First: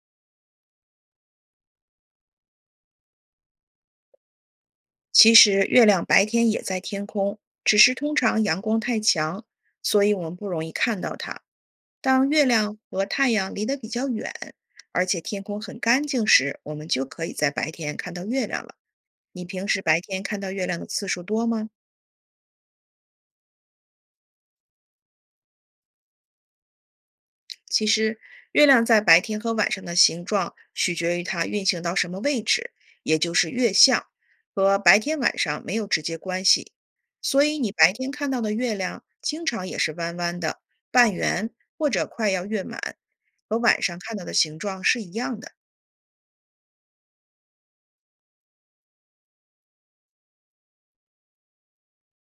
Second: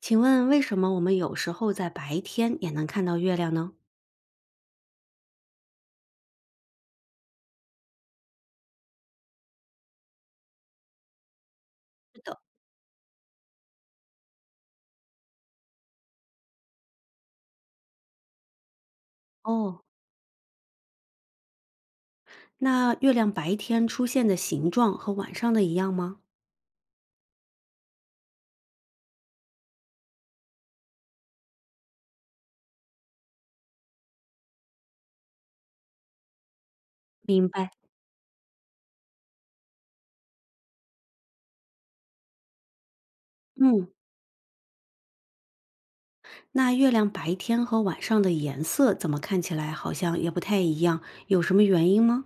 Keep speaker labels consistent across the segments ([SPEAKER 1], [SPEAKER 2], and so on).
[SPEAKER 1] 请问为什么我们有时候在白天也能看到月亮呢？
[SPEAKER 2] 其实月亮白天也在天空，只是通常阳光太强，所以我们不容易看到它。当月亮和太阳离得比较远，而且天空很干净时，我们就可以在白天看到月亮了。你平时
[SPEAKER 1] 哦，
[SPEAKER 2] 白天看到月亮的次数多吗？
[SPEAKER 1] 那月亮白天出现的形状和晚上的一样吗？
[SPEAKER 2] 其实，月亮在白天和晚上的形状取决于它运行到什么位置，也就是月相，和白天晚上没有直接关系。所
[SPEAKER 1] 明
[SPEAKER 2] 以，你
[SPEAKER 1] 白。
[SPEAKER 2] 白天看到的月亮经常也是弯弯的、半圆或者快要月满，和晚
[SPEAKER 1] 嗯，
[SPEAKER 2] 上看到的形状是一样的。
[SPEAKER 1] 那月亮白天和晚上的颜色怎么看起来好像也不太一样，有什么原因吗？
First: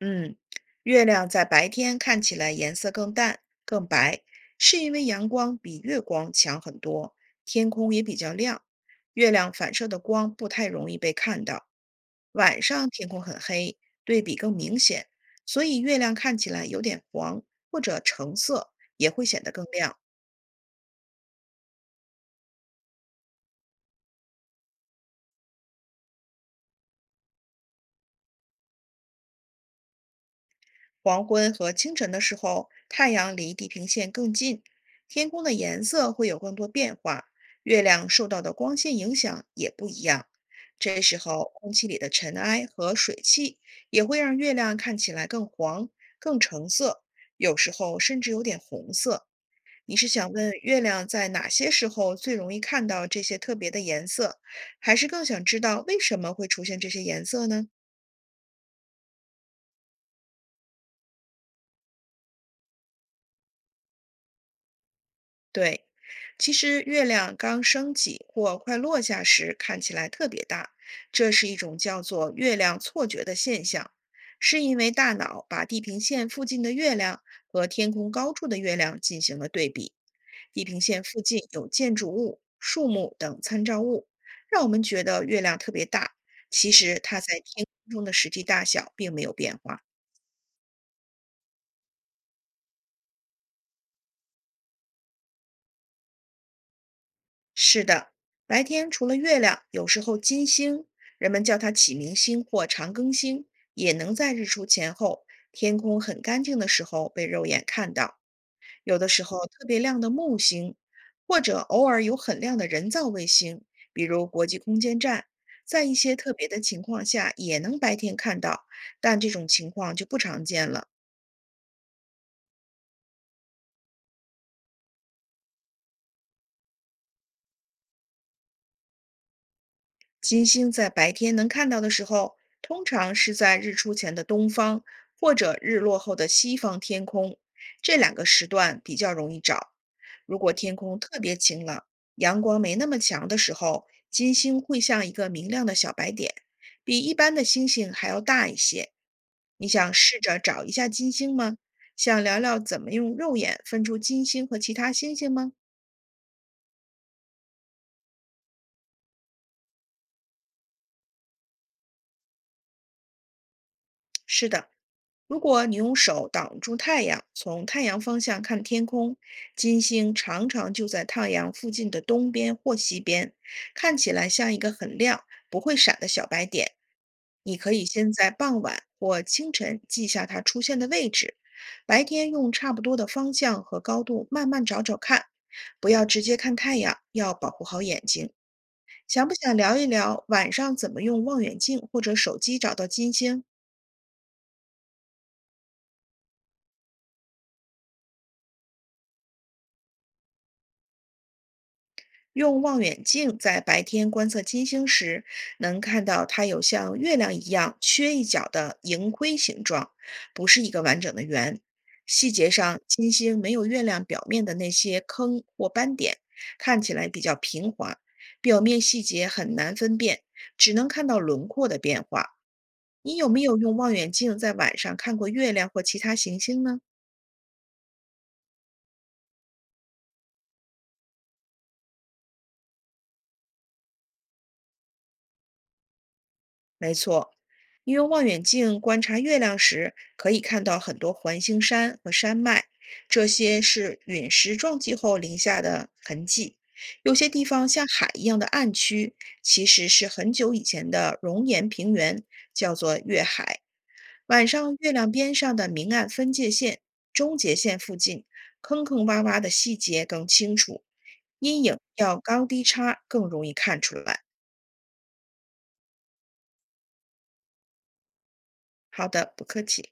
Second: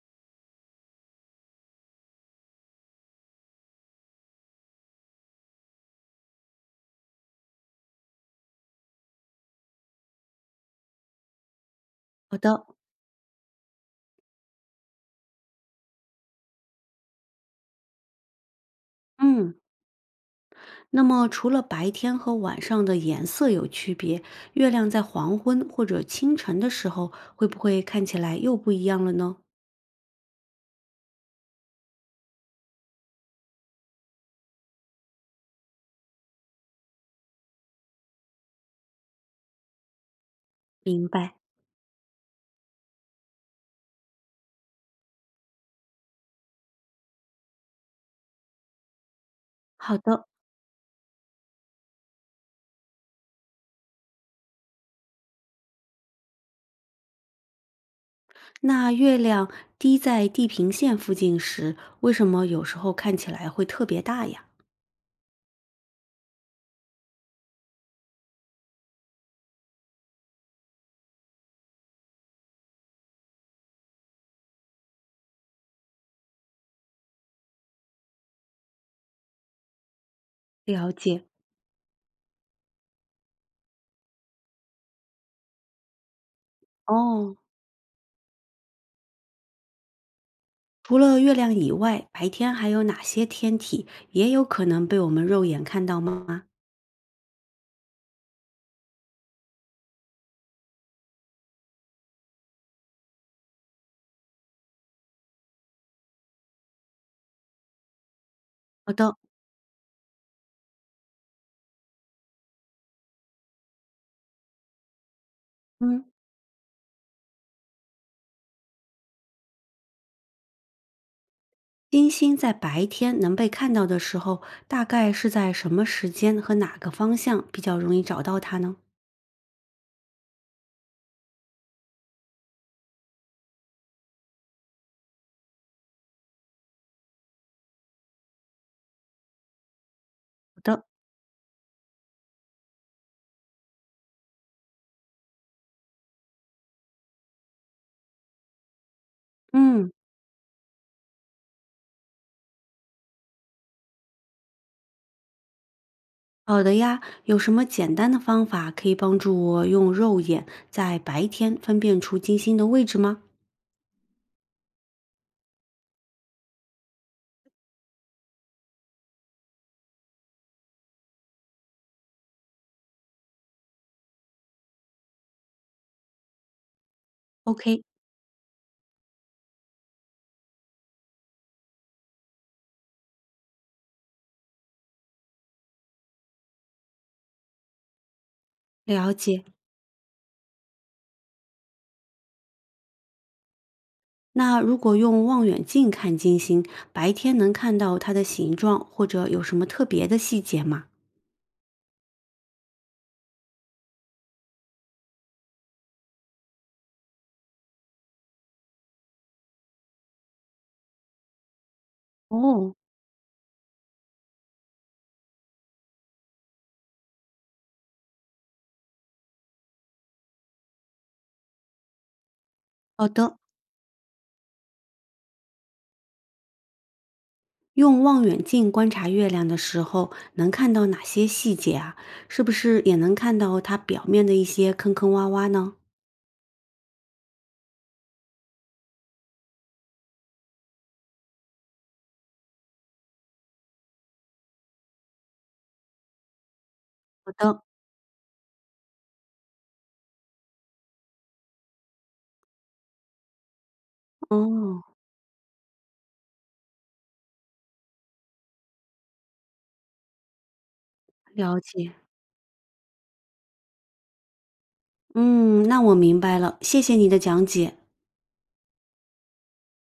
[SPEAKER 2] 嗯，月亮在白天看起来颜色更淡、更白，是因为阳光比月光强很多，天空也比较亮，月亮反射的光不太容易被看到。
[SPEAKER 1] 好
[SPEAKER 2] 晚
[SPEAKER 1] 的。
[SPEAKER 2] 上天空很黑，对比更明显，所以月亮看起来有点黄或者橙色，也会显得
[SPEAKER 1] 嗯，
[SPEAKER 2] 更亮。
[SPEAKER 1] 那么除了白天和晚上的颜色有区别，月亮在黄昏或者清晨的时候会不会看起来又不一样了呢？
[SPEAKER 2] 黄昏和清晨的时候，太阳离地平线更近，天空的颜色会有更多变化，月亮受到的光线影响也不一样。这
[SPEAKER 1] 明
[SPEAKER 2] 时
[SPEAKER 1] 白。
[SPEAKER 2] 候，空气里的尘埃和水汽也会让月亮看起来更黄、更橙色，有时候甚至有点红色。你
[SPEAKER 1] 好
[SPEAKER 2] 是
[SPEAKER 1] 的，
[SPEAKER 2] 想问月亮在哪些时候最容易看到这些特别的颜色，还是更想知道为什么会出现这些颜色呢？
[SPEAKER 1] 那月亮低在地平线附近时，为什么有时候看起来会特别大呀？
[SPEAKER 2] 对，其实月亮刚升起或快落下时看起来特别大，这是一种叫做月亮错觉的现象，是因为大脑把地平线附近的月亮和天空高处的月亮进行了对比。地平
[SPEAKER 1] 了
[SPEAKER 2] 线附
[SPEAKER 1] 解。
[SPEAKER 2] 近有建筑物、树木等参照物，让我们觉得月亮特别大，其实它在
[SPEAKER 1] 哦，
[SPEAKER 2] 天空中的实际大小并没有变化。
[SPEAKER 1] 除了月亮以外，白天还有哪些天体也有可能被我们肉眼看到吗？
[SPEAKER 2] 是的，白天除了月亮，有时候金星，人们叫它启明星或长庚星，也能在日出前后天空很干净的时候被肉眼看到。
[SPEAKER 1] 好
[SPEAKER 2] 有的
[SPEAKER 1] 的。
[SPEAKER 2] 时候特别亮的木星，或者偶尔有很亮的人造卫星，比如国际空间站，在一
[SPEAKER 1] 嗯，
[SPEAKER 2] 些特别的情况下也能白天看到，但这种情况就不常见了。
[SPEAKER 1] 金星在白天能被看到的时候，大概是在什么时间和哪个方向比较容易找到它呢？
[SPEAKER 2] 金星在白天能看到的时候，通常是在日出前的东方或者日落后的西方天空，这两个时段比较容易找。如果
[SPEAKER 1] 好
[SPEAKER 2] 天
[SPEAKER 1] 的。
[SPEAKER 2] 空特别晴朗，阳光没那么强的时候，金星会像一个明亮的小白点，比一般的星星还要大一些。你
[SPEAKER 1] 嗯，
[SPEAKER 2] 想试着找一下金星吗？想聊聊怎么用肉眼分出金星和其他星星吗？
[SPEAKER 1] 好的呀。有什么简单的方法可以帮助我用肉眼在白天分辨出金星的位置吗？
[SPEAKER 2] 是的，如果你用手挡住太阳，从太阳方向看天空，金星常常就在太阳附近的东边或西边，看起来像一个很亮、不会闪的小白点。你可
[SPEAKER 1] OK，
[SPEAKER 2] 以先在傍晚或清晨记下它出现的位置，白天用差不多的方向和高度慢慢找找看，不要直接看太阳，要保护好眼睛。
[SPEAKER 1] 了
[SPEAKER 2] 想不
[SPEAKER 1] 解。
[SPEAKER 2] 想聊一聊晚上怎么用望远镜或者手机找到金星？
[SPEAKER 1] 那如果用望远镜看金星，白天能看到它的形状或者有什么特别的细节吗？
[SPEAKER 2] 用望远镜在白天观测金星时，能看到它有像月亮一样缺一角的盈亏形状，不是一个完整的圆。细节
[SPEAKER 1] 哦。
[SPEAKER 2] 上，金星没有月亮表面的那些坑或斑点，看起来比较平滑，表面细节很难分辨，只能看到轮廓的变化。
[SPEAKER 1] 好
[SPEAKER 2] 你有
[SPEAKER 1] 的，
[SPEAKER 2] 没有用望远镜在晚上看过月亮或其他行星呢？
[SPEAKER 1] 用望远镜观察月亮的时候，能看到哪些细节啊？是不是也能看到它表面的一些坑坑洼洼呢？
[SPEAKER 2] 没错，因为望远镜观察月亮时，可以看到很多环形山和山脉，这些是陨石撞击后留下的痕迹。有些
[SPEAKER 1] 好
[SPEAKER 2] 地
[SPEAKER 1] 的。
[SPEAKER 2] 方像海一样的暗区，其实是很久以前的熔岩平原，叫做月海。晚上，
[SPEAKER 1] 哦，
[SPEAKER 2] 月亮边上的明暗分界线、终结线附近，坑坑洼洼的细节更清楚，
[SPEAKER 1] 了
[SPEAKER 2] 阴影
[SPEAKER 1] 解。
[SPEAKER 2] 要高低差更容易看出来。
[SPEAKER 1] 嗯，那我明白了，谢谢你的讲解。
[SPEAKER 2] 好的，不客气。